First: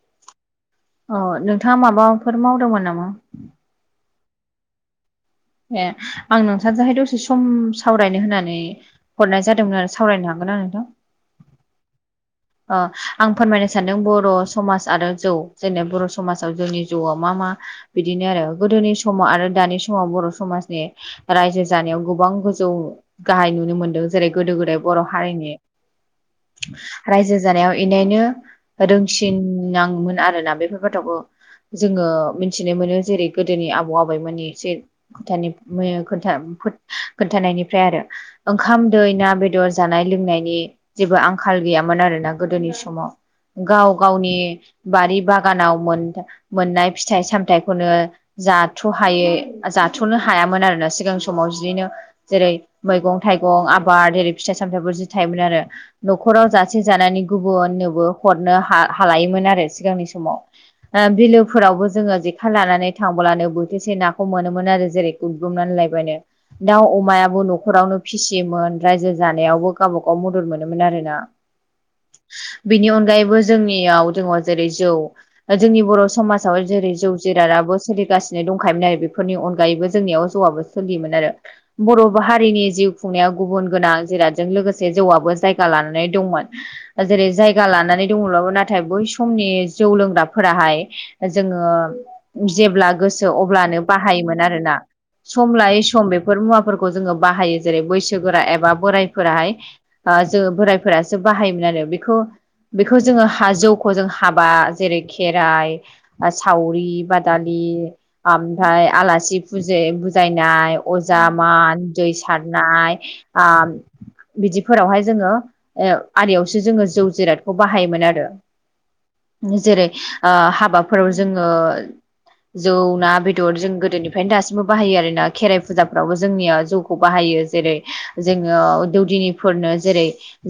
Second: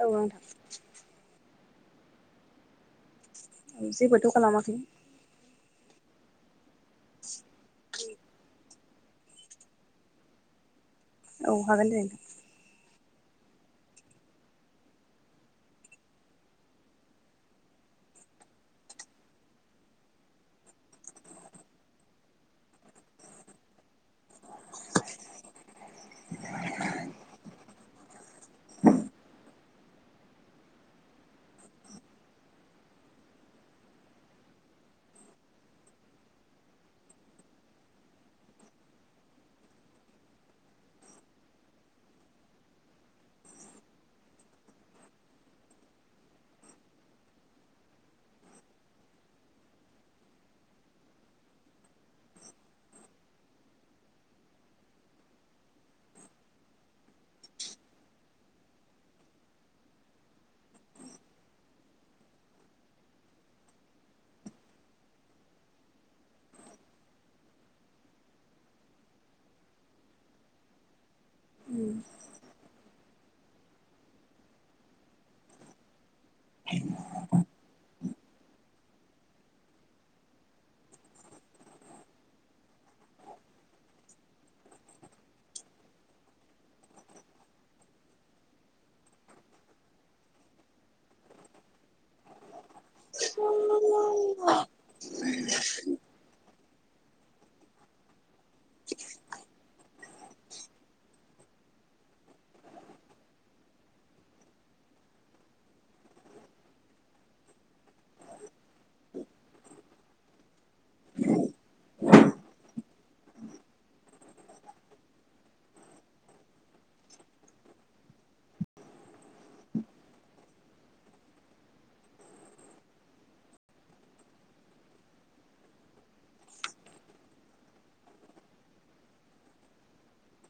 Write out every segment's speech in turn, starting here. औ नोंथां। अ नोंथाङा माबाफोर मावदोंमोन नामा? जेबोथ' खालामाखै। ए आं नोंथांजोंहाय दसे सम सावरायनो होननानै हरनाय जादोंमोन आरो सावरायनो हागोनना नोंथां? औ हागोन दे नोंथां। ओ आं फोरमायनो सानदों बर' समाज आरो जौ। जेरै बर' समाजाव जोंनि जौआव मा मा बिदिनो आरो गोदोनि समाव आरो दानि समाव बर' समाजनि रायजो जानायाव गोबां गोजौ गाहाय नुनो मोनदों जेरै गोदो गोदाय बर' हारिनि [inaudible] रायजो जानायाव इनायनो रोंसिन नाङोमोन आरोना बेफोर गथ'खौ जोङो मिथिनो मोनो जेरै गोदोनि आबौ आबैमोनानि एसे [unintelligible] खोन्थानायनिफ्राय आरो ओंखाम दै ना बेदर जानाय लोंनायनि जेबो आंखाल गैया मोन आरोना गोदोनि समाव। गाव गावनि बारि बागानाव मोनथा मोननाय फिथाइ सामथायाइखौनो जाथ'हायै जाथ'नो हायामोन आरोना सिगां समाव जिनो जेरै मैगं-थाइगं आबाद ओरै फिथाइ-सामथायाइफोर जि थायोमोन आरो न'खराव जा से जानानै गुबुननोबो हरनो हा-हालायोमोन आरो सिगांनि समाव ओ बिलोफोरावबो जोङो जेखा लानानै थांब्लानो बोथिरसे नाखौ मोनोमोन आरो जेरै उदग्रुबनानै लायबायनो दाउ अमायाबो न'खरावनो फिसियोमोन रायजो जानायावबो गावबागाव मदद मोनोमोन आरो ना उम। बेनि अनगायैबो जोंनियाव [unintelligible] जेरै जौ जोंनि बर' समाज जेरै जौ जिरादाबो सोलिगासिनो दंखायोमोन आरो बेफोरनि अनगायैबो जोंनियाव जौआबो सोलियोमोन आरो बर' हारिनि जिउ खुंनायाव गुबुन गोनां जिरादजों लोगोसे जौआबो जायगा लानानै दंमोन। जेरै जायगा लानानै दङब्लाबो नाथाय बै समनि जौ लोंग्राफोराहाय जोङो जेब्ला गोसो अब्लानो बाहायोमोन आरोना सम लायै सम बेफोर मुवा फोरखौ जोङो बाहायो जेरै बैसोगोरा एबा बोरायफोराहाय जो बोरायफोरा बाहायोमोन आरो बेखौ बेखौ जोङो जौखौ जों हाबा जेरै खेराइ ओ सावरि बादालि ओमफ्राय आलासि फुजि बुजायनाय अजा मान दै सारनाय ओ बिदिफोरावहाय जोङो ओ आरियावसो जोङो जौ जिरादखौ बाहायोमोन आरो जेरै ओ हाबाफोराव जोङो जौना, बेदर जों गोदोनिफ्रायनो दासिमबो बाहायो आरोना खेराइ फुजाफ्रावबो जोंनिया जौ खौ बाहायो जेरै जोङो दौदिनिफोरनो जेरै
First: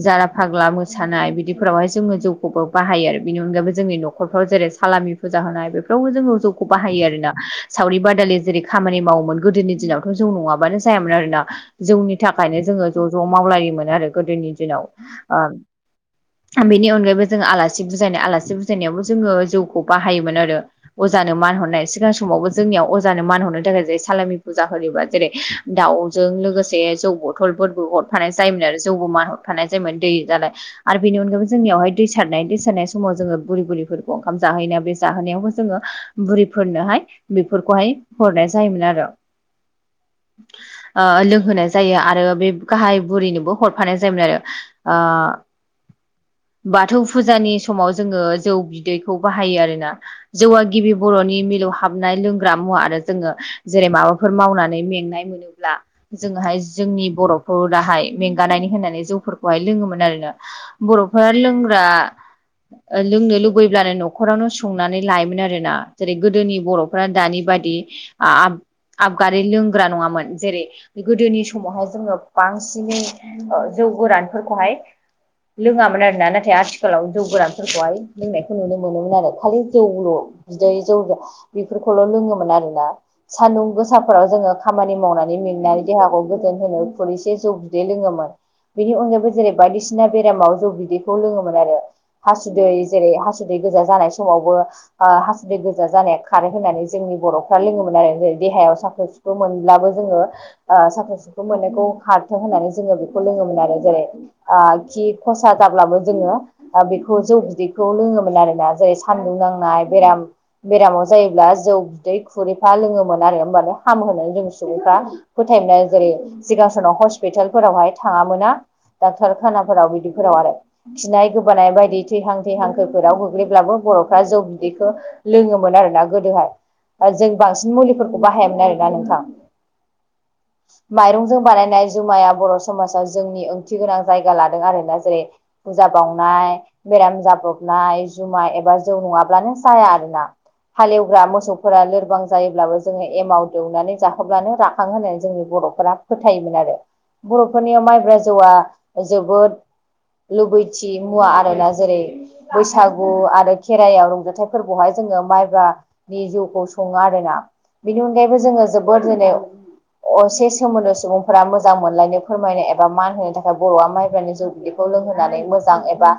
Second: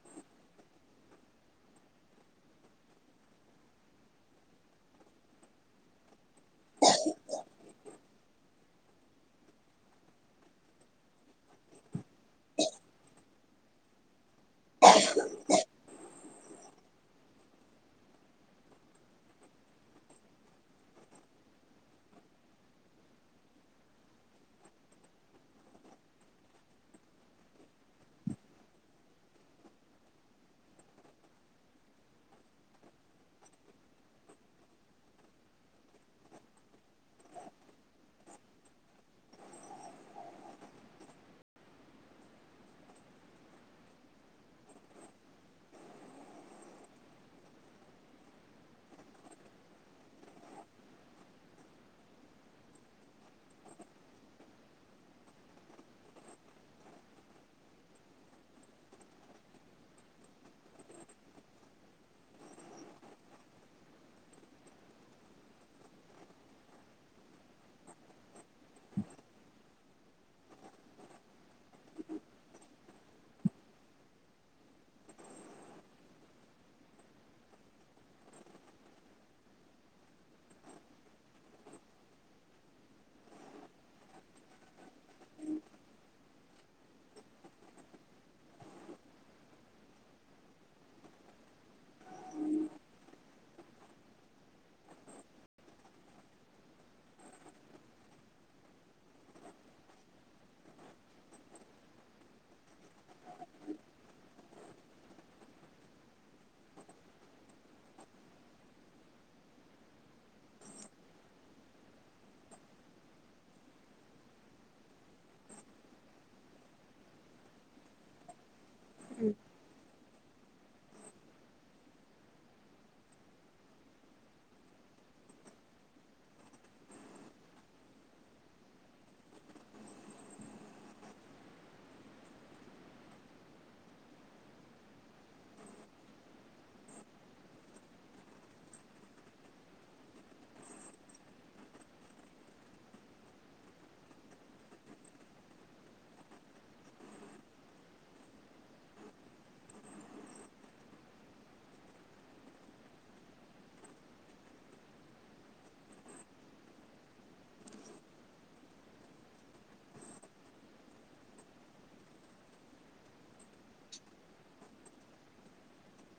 जारा फाग्ला मोसानाय बिदिफोरावहाय जोङो जौखौबो बाहायो आरो बिनि अनगायैबो जोंनि न'खरफ्राव जेरै सालामि फुजा होनाय बेफोरावबो जोङो जौखौ बाहायो आरोना सावरि बादालि जेरै खामानि मावोमोन गोदोनि दिनावथ' जौ नङाबानो जायामोन आरोना जौनि थाखायनो जोङो ज' ज' मावलायोमोन आरो गोदोनि दिनाव बेनि अनगायैबो जो आलासि बुजायनाय आलासि बुजायनायावबो जोङो जौखौ बाहायोमोन आरो अजानो मान हरनाय सिगां समावबो जोंनियाव अजानो मान हरनो थाखाय जेरै सालामि फुजा होयोबा जेरै दावजों लोगोसे जौ बथलफोरबो हरफानाय जायोमोन आरो जौबो मान हरफानाय जायोमोन दै जालाय आरो बेनि अनगायैबो जोंनियावहाय दै सारनाय दै सारनाय समाव जोङो बुरै बुरैफोरखौ ओंखाम जाहोननाय बे जाहोनायावबो जोङो बुरिफोरनोहाय बेफोरखौहाय हरनाय जायोमोन आरो ओ लोंहोनाय जायो आरो बे गाहाय बुरैनोबो हरफानाय जायोमोन आरो आ बाथौ फुजानि समाव जोङो जौ बिदैखौ बाहायो आरोना जौआ गिबि बर'नि मिलौ हाबनाय लोंग्रा मुवा आरो जोङो जेरै माबाफोर मावनानै मेंनाय मो नोब्ला जोङोहाय जोंनि बर'फोर दाहाय मेंगानायनि होननानै जौफोरखौ बेवहाय लोङोमोन आरोना बर'फ्रा लोंग्रा लोंनो लुबैब्लानो न'खरावनो संनानै लायोमोन आरो ना जेरै गोदोनि बर' फ्रा दानि बायदि आ आबगारि लोंग्रा नङामोन जेरै गोदोनि समावहाय जोङो बांसिनै जौ गोरानफोरखौहाय लोङामोन आरोना नाथाय आथिखालाव जौ गोरानफोरखौहाय लोंनायखौ नुनो मोनोमोन आरो खालि जौल' बिदै जौजा बेफोरखौल' लोङोमोन आरोोना सान्दुं गोसाफोराव जोङो खामानि मावनानै मेंनानै देहाखौ गोदोन होनो फुर एसे जौ बिदै लोङोमोन बेनि अनायै बायदिसि बे ज बिखौ ल आरो हुदै जेरै हा जुदै गोजा जानाय समावबो ओ हासुदै गोजा जानाया खार होननानै जोंनि बर'फ्रा लोङोमोन आरो देहायाव साखोनोन मोनब्लाबो जोङो ओ साख्रि सुख्रि मोननायखौ हारथों होननानै जोङो बेखौ लोङोमोन आरो जेरै खि खसा जाब्लाबो जोङो द बेखौ जौ बिदैखौ लोङोमोन आरोोना जेरै सान्दुं नांनाय बेराम बेरामाव जायोब्ला जौ बिदै खुरैफ्रा लोङोमोन आरो होमबानो हामहोनाय रों सुबुंफ्रा फोथायोमा जेरै सिगां समनाव हस्पिटालफोरावहाय थाङामोना। उम डाक्टर खानाफोराव बिदिफोराव आरो। खिनाय गोबानाय बायदि थैहां थैहांखोफोराव गोग्लैब्लाबो बर'फ्रा जौ बिदैखौ लोङोमोन आरोोना गोदोहाय जों बांसिन मुलिफोरखौ बाहायोमोन आरोोना नोंथां माइरंजों बानायनाय जुमाया बर' समाजाव जोंनि ओ ओंथि गोनां जायगा लादों आरोना जेरै फुजा बावनाय बेराम जाब्रबनाय जुमाय एबा जौ नङाब्लानो जाया आरोना हालेवग्रा मोसौफोरा लोरबां जायोब्लाबो जोङो एमाव दौनानै जाहोब्लानो राखां होननानै जोंनि बर' फोर फोथायोमोन आरो बर'फोरनियाव माइब्रा जौआ जोबोद लुबैथि मुवा आरोना जेरै बैसागु आरो खेराइायाव रंजाथाइ फोरबोआवहाय जोङो माइब्रा नि जिउखौ सङो आरोना बेनि अनगायैबो जोङो जोबोद जेने असे सोमोन्दो सुबुंफोरा मोजां मोनलायनो फोरमायनाय एबा मा होनो थाखाय बर'आ माइब्रानि जौ बिदैखौ लोंहोनानै मोजां एबा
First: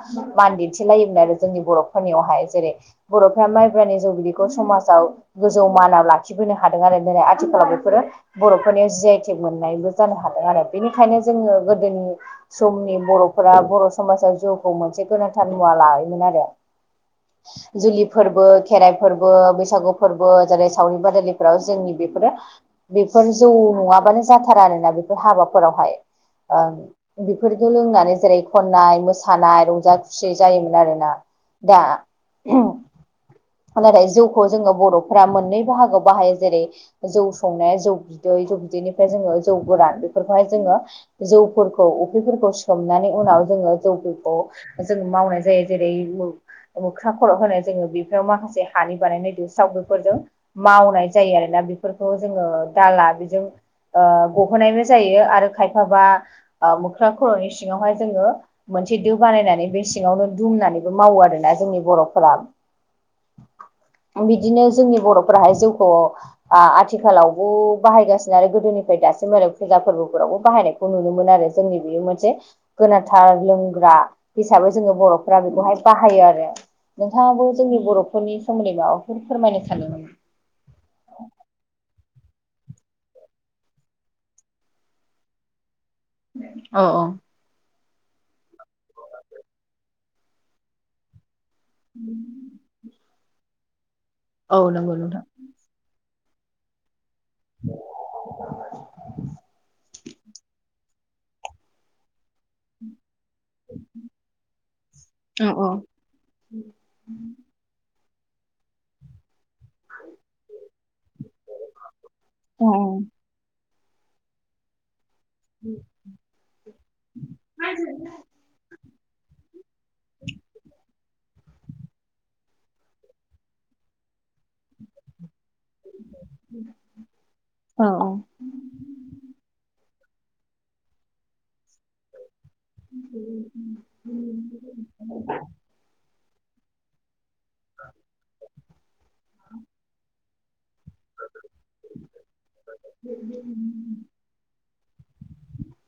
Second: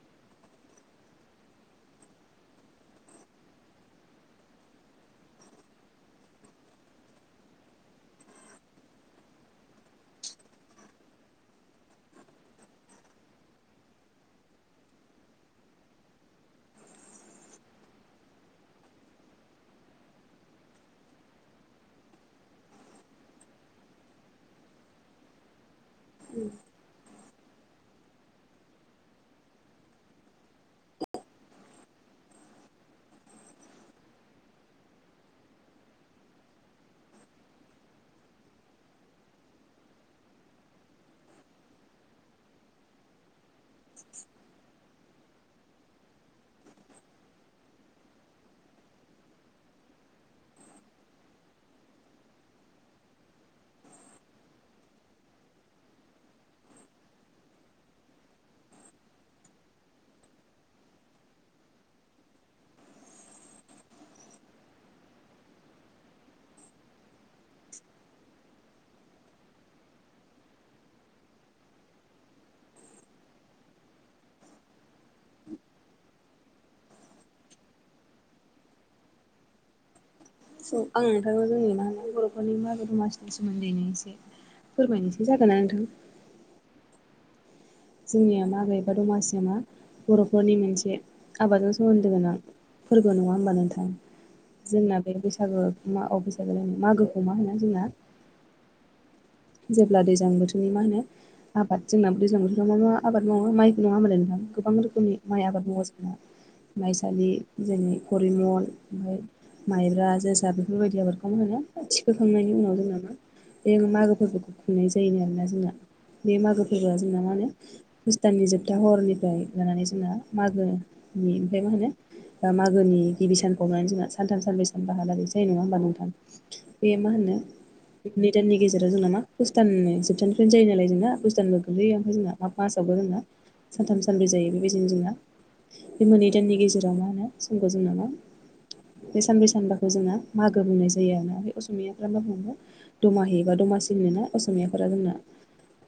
मान दिन्थिलायोमोन आरो जोंनि बर' फोरनियावहाय जेरै बर'फ्रा माइब्रानि जौगददिखौ समाजाव गोजौ मानाव लाखिबोनो हादों आरो दिनै आथिखालाव बेफोरो बर'फोरनियाव जि आइटिक मोननायबो जानो हादों आरो बेनिखायनो जोङो गोदोनि समनि बर'फोरा बर' समाजाव जिउखौ मोनसे गोनांथार मुवा लायोमोन आरो जुलि फोरबो खेराइ फोरबो बैसागु फोरबो जेरै सावरि बादालिफोराव जोंनि बेफोरो बेफोर जौ नङाबानो जाथारा आरोना बेफोर हाबाफोरावहाय बेफोरखौ लोंनानै जेरै खननाय मोसानाय रंजा खुसि जायोमोन आरोना। दा नाथाय जौखौ जोङो बर'फ्रा मोननै बाहागोआव बाहायो जेरै जौ संनाया जौ बिदै जौ बिदैनिफ्राय जोङो जौ गोरान बेफोरखौहाय जोङो जौफोरखौ उफ्रिफोरखौ सोमनानै उनाव जोङो जौफोरखौ जोंङो मावनाय जायो जेरै मोख्रां खर' होनाय जोङो बेफोराव माखासे हानि बानायनायदो सावदोफोरजों मावनाय जायो आरोोना बेफोरखौ जोङो दाला बेजों गहोनायबो जायो आरो खायफाबा मोख्रा खर'नि सिङावहाय जोङो मोनसे दो बानायनानै बे सिङावनो दुमनानैबो मावो आरोोना जोंनि बर'फोरा बिदिनो जोंनि बर'फोराहाय जिउखौ आथिखालाव बाहायगासिनो आरो गोदोनिफ्राय दासिम आरो फुजा फोरबोफोरावबो बाहायनायखौ नुनो मोन आरो जोंनि बेयो मोनसे गोनांथार लोंग्रा हिसाबै जोङो बर'फ्रा बेखौहाय बाहायो आरो नोंथाङाबो जोंनि बर'फोरनि सोमोन्दै माबाफोर फोरमायनो सानमोन स आं नोंथ' जो बर'फोरनि मागो दमसिनि सोमोन्दैनो एसे फोरमायनोसै जागोनना नोंथां औ औ जोंनिया मागैबा दमासिया मा बर'फोरनि मोनसे आबादजों सोमोन्दो गोनां फोरबो नङा होमबा नोंथां औ जोंना बे बैसागो म बैसागो जनो मागो मा होनो जोंहा जेब्ला दैजां बोथोरनि मा होनो आबाद जोंनाो दैज्लां बोरथब मा मा आबाद मावो माइ नङा होनालाय नोंथां गोबां रोखनि म आबाद मावा जों माइसालि जोंनि कररिमल ओमफ्राय माइब्रा जोसा बेफोरबायदि आफोरखौनो होनो थिखोखांनायनि औ उनाव जोंना मा बे मागो फोरबोखौ खुंनाय जायोन आरोना जोंना बे मागो फआ जोंना म होने भुस्टाननि जोबथा हरनिफ्राय लानानै जोंना मागोनि ओमफ्राय मा होनो बा मागोनि गिबि सानखौ जोंना सानथाम, सानब्रै सानबाहालागै जायो नङा औ नोंथां। बे मा होनो औ [unintelligible] [unintelligible] मासावबो जोंना सानथाम सानब्रै जायो बेबायदिनो जोंना बे मोनै दाननि गेजेराव मा होनो समखौ [unintelligible] बे सानब्रै सानबाखौ जोङो मागो बुंनाय जायो आरोा मफ्राय असमियाफ्र मा बुंङो। दमाहि ए बा दमासि होनोना असमियाफोरा जोंना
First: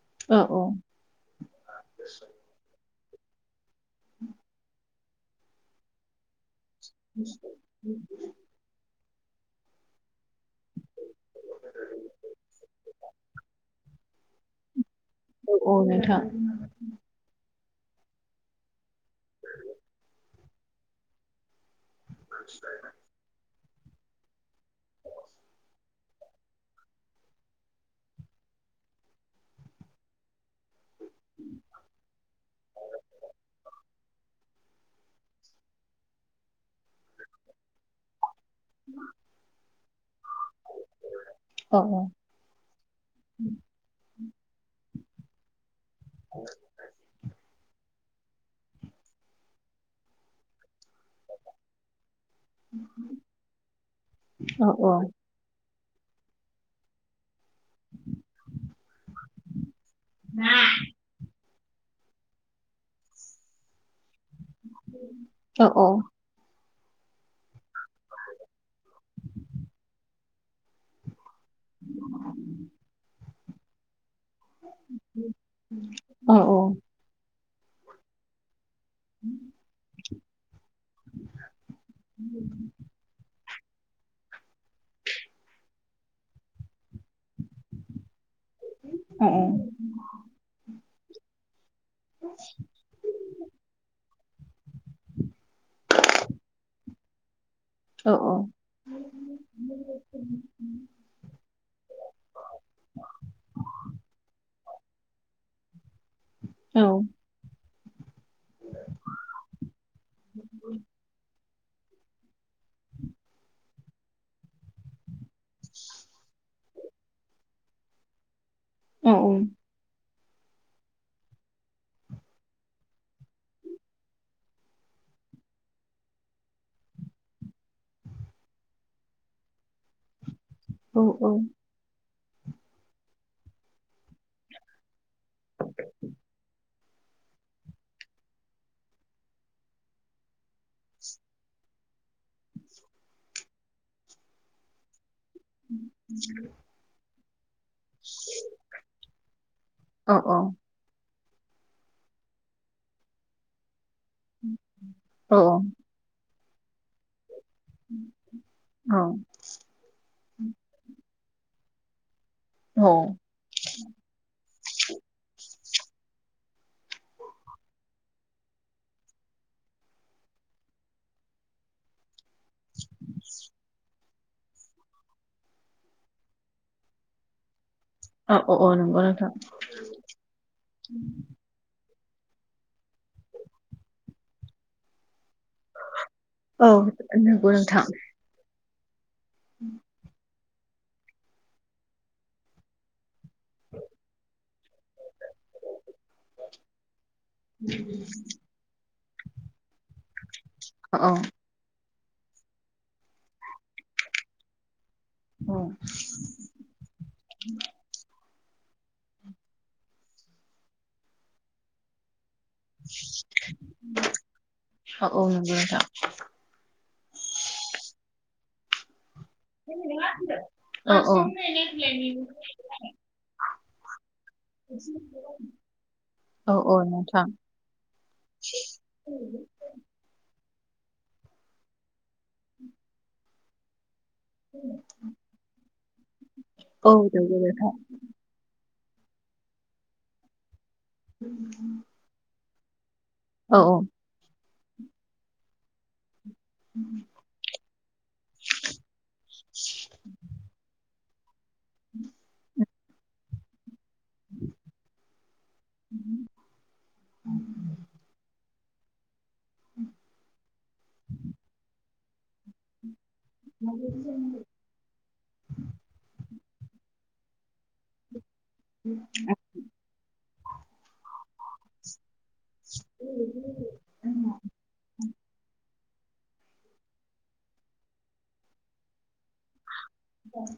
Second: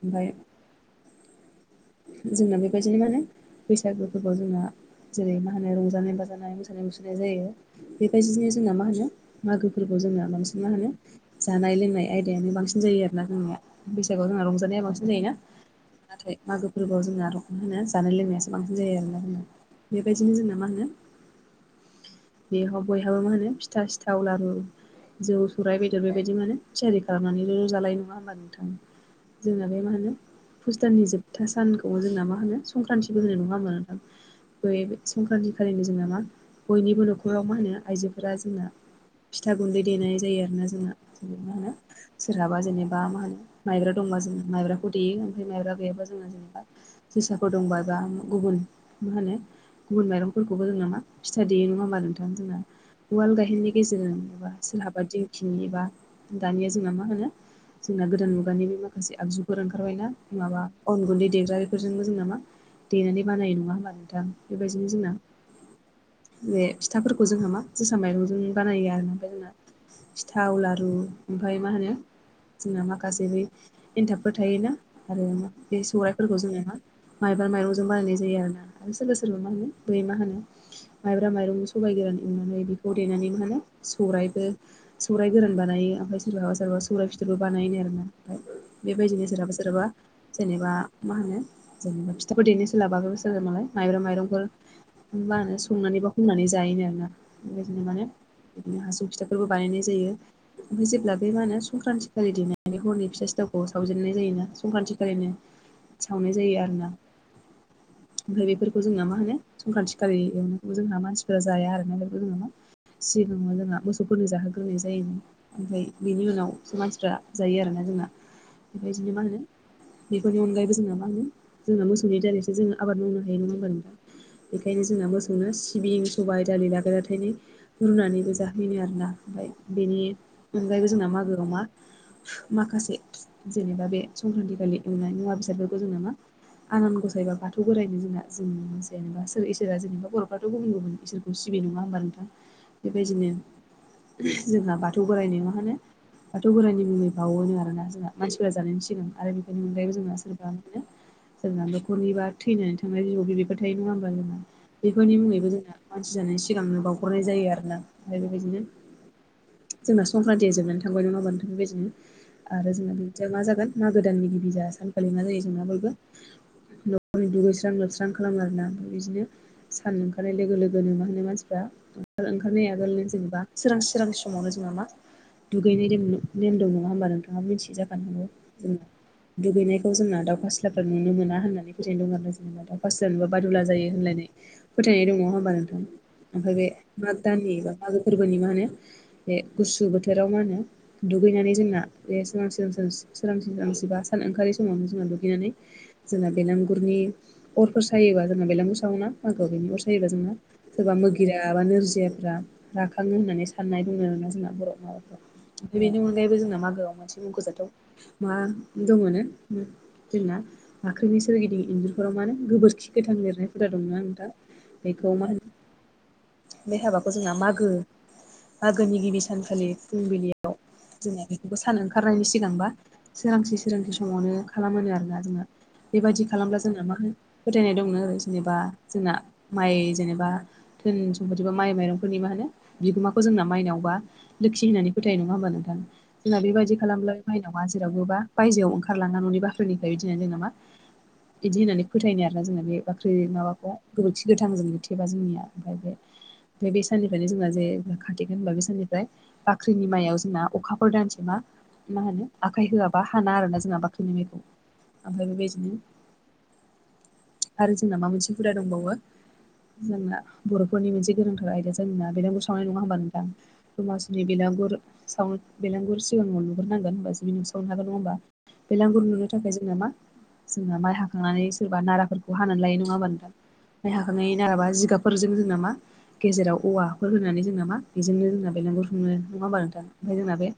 ओमफ्राय औ जोंना बेबायदिनो मा होनो बैसागो फोरबोआव जोंना जेरै मा होनो रंजानाय बाजानाय सानाय मुसुरनाय जायो बेबायदिनो जोंना मा होनो मागोफोरखौ जोंना बांसिन मा होनो जानाय लोंनाय आयदायानो बांसिन जायो आरोना जोंनिया बैसागुआव जोंना रंजानाया बांसिन जायोना। औ नोंथां नाथाय मागो फोरबोआव जोंना दख'ना होनो जानाय लोंनायासो बांसिन जायो आरो होन बेबायदिनो जोंना मा होनो बेयाव बयहाबो मा होनो फिथा सिथाव लारु जौ, सौरायाइ, बेदर बेबायदि माने थियारि खालामनानैल'' जालानाय नङा होनबा नोंथां। जोंना बे मा होनो भुस्ताननि जोबथा सानखौ जोंना मा होनो संक्रान्तथिबो होनाय नङा होनबा‌ बे संक्रान्ति खालिनो जोंना मा बयनिबो न'खराव मा होनो आइजोफोरा जोंना फिथा गुन्दै देनाय जायो आरो ना जोंना ज मा होनो औ सोरहाबा जेनेबा मा होनो माइब्रा दंबा जों माइब्राखौ देयो माइब्रा गैयाबा जोङो जेनेबा जोसाफोर दंबा जा गुबुन मा होनो गुबुन माइरंफोरखौबो जों मां फिथा देयो नङा होमबा नोंथां। जोंना उवाल गाहेननि गेजेरजों एबा औ औ सोरहाबादि फिनिनि बा दानिया जोंना मा होनो जोंना गोदान मुगानि बे माखासे आगजुफोर ओंखारबाय न माबा अन गुन्दै देग्रा बेफोरजोंबो जों नामा देनानै बानायो नङा होमबा नोंथां। बेबायदिनो जोंना‌ औ बे फिथाफोरखौ जोंहा मा जोसा माइरंजों बानायो आरो ओमफ्राय जोंना सिथाव लारु ओमफ्राय मा होनो जोंना माखासे बै एन्थाबफोर थायोना आरो बे औ सौराइफोरखौ जोहा माइब्रा माइरंजों बानायनाय जायो आरोना। आरो सोरबा सोरबा मा होनो बै मा होनो माइब्रा माइरं सबायाइ गोरान एवनानै बेखौ देनानै मा होनो सौरायबो सौराय गोरान बानायो ओमफ्राय सोरबाबा सोरबा सौरायाइ फिथाबो बानायोनो आरोना आ ओमफ्राय औ बेबायदिनो सोरहाबा सोरहाबा जेनेबा मा होनो जेनेबा फिथाफोर देनो सोलाबा [unintelligible] माइब्रा माइरंफोर मा होनो संनानै बा हमनानै जायोनो आरोना। बेबायदिनो माने बिदिनो हारसिं फिथाफोरबो बानायनाय जायो ओमफ्राय जेब्ला बे मा होनो संक्रान्ति सोलिदि हरनि फिसा सिथावखौ सावजेननाय जायोना संक्रानति खालिनो सावनाय जायो आरोना ओमफ्राय बेफोरखौ जोंना मा होनो संक्रान्ति जोंहा मानसिफोरा जाया आरोना बेखौ जोङो सिगाङाव जोंहा मोसौफोरनो जाहोग्रोनाय जायोमोन ओमफ्राय बेनि उनावसो मानसिफ्रा जायो आरोना जोंना ओमफ्राय बिदिनो मा होनो बेफोरनि अनगायैबो जोंना मा होनो जों मोसौनि दारैसो जोङो आबाद मावनो हायो नङा होनबा नोंथां। बेखायनो जोंना मोसौनो सिबिं सबाय दालि लागाय लाथायनो रुनानैबो जाहैनो आरोना ओमफ्राय बेनि अनगायैबो जोंना मागोआव मा माखासे जेनेबा बे संक्रान्तिखालि एवनाय मुवा बेसादफोरखौ जों नामा आनान गसायबा बाथौ बोरायनो जोंना जोंनि मोनसे जेनेबा सोर इसोरा जेनेबा बर'फ्राथ' गुबुन गुबुन इसोर सिबिनाय नङा होमबा नोंथां बेबायदिनो जोंहा बाथौ बोराय नङा मा होनो बाथौ बोराइनि मुङै बावोनो आरोना जोंहा मानसिफोरा जानायनि सिगां आरो बेफोरनि अनगायैबो जोहा सोरबा जोंना न'खरनि बा थैनानै थांनाय जिबआव बि बेफोर थायो नङा होमबा जों बेफोरनि मुङैबो जोंना मानसि जानाय सिगांनो बावहरनाय जायो आरो ओमफ्राय बेबायदिनो जोंना संक्रान्तिया जोबनानै थांबाय नङा होनबा नोथां बेबायदिनो आरो औ जोंना बिदिया मा जागोन मागो दाननि गिबि जा सानखाालि मा जायो जोंना बयबो न'खरनि दुगैस्रां लोबस्रां खालामो आरोना ओमफ्राय बिदिनो सान ओंखारनाय लोगो लोगोनो मा होनो मानसिफ्रा ओंखारनाय आगोल जेनेबा सोरांस्रि सोरांस्रि समावनो जोंहा मा दुगैनाय रेम नेम दं नङा होमबा नोंथाङा मिथियो जाखानो हांगौ। औ औ जों नंगौ नोंथां दुगैनायखौ जोंना दाउ खास्लाफ्रा नुनो मो होननानै फोथायनाय दं आरो जेनेबा अखा बिजानानै बादुला जायो होनलायनायनै फोथायनाय दङ होनोमबा नोंथांा ओमफाय बे औ माग नंगौ दानि ऐसा नोंथां मागोफोरखौ गुबोननि मा होनो बे गुसु बोथोराव मा होनो दुगैनानै जोंना बे सिगां सिगां स [unintelligible] सोरांसि सोरांसि बा सान ओंखारि समावनो जोङो दुगैनानै जोंना बेलागुरनि अरफोर सायोबा जोङो बेलागुर सावोना मागोआव बेनि अर सायोबा जोंङो सोरबा औ मोगि औ जाया माबा नोरजियाफ्रा राखांङो होननानै साननाय दुङो आरोना जोंना बर' [unintelligible] ओमफ्रायबो जोंना मागोआव मोनसे मुंख'जाथाव मा दंङोनो जोंना बाख्रिनि सोरगिदिं इन्जुरफोराव मानो गोबोर खि गोथां लिरनायफोरा दंना नोंथां औ बेखौ मा औ होनो नंगौ नोंथां बे हाबाखौ जोंना मागो मागोनि गिबि सानखालि फुंबिलियाव औ जोंहा औ बेखौबो सानो ओंखारनायनि सिगांबा सोरांसि सोरांसि समावनो खालामो आरोना जोंङो। बेबायदि खालामब्ला औ औ जोंना मा होनो नोंथां फोथायनाय दंनो जेनेबा जोंना माइ जेनेबा धोन सम्पति बा माइ माइरंफोरनि मा होनो बिगोमाखौ जोंना माइनावबा लोखि होननानै फोथायो नंङा होमबा नोंथां जोंना बेबायदि औ खालामब्लाथाय नंगौ नोंथां बा बायजोआव ओंखारलाङा न'नि बाख्रिनिफ्राय बिदिनो जों मा बिदि होननानै फोथायनाय आरो ना जोंनि बे बाख्रि औ माबाखौ गोबोरखि गोथां जों थेबा जोंनिया ओमफ्राय बे बे बे साननिफ्रायनो जोंना जे [unintelligible] थिग बे साननिफ्राय होनबा बे साननिफ्राय बाख्रिनि माइयाव जोंना अखाफोर दानसै मा मा होनो आखाइ होआबा हाना आरोना जोंहा बाख्रिनि माइखौ ओमफ्राय बेबायदिनो [inaudible] आरो जोंना मा मोनसे हुदा दंबावो जोंना बर'फोरनि मोनसे गोनोंथार आयदा जोंनिना बेलागुर सावनाय नंङा होमबा नों थां दमासिनि बेलागुर साव बेलागुर सिगांङाव लुग्रोनांगोन होमबासो सावनो हागोन होनबा बेलांगुर लुनो थाखाय जों [unintelligible] जोंना मा जोंना माइ हाखांनानै सोरबा नाराफोरखौ हानानै लायो नंङा होनोमा नोंथां? औ माइ हाखांनाय नाराबा जिगाबफोरजों जोंना मा गेजेराव औवाफोर होनानै जोंना मा बेजोंनो जोंना बेलागुर खुंनो नंङा होमबा नोंथां? ओमफ्राय जोंना बे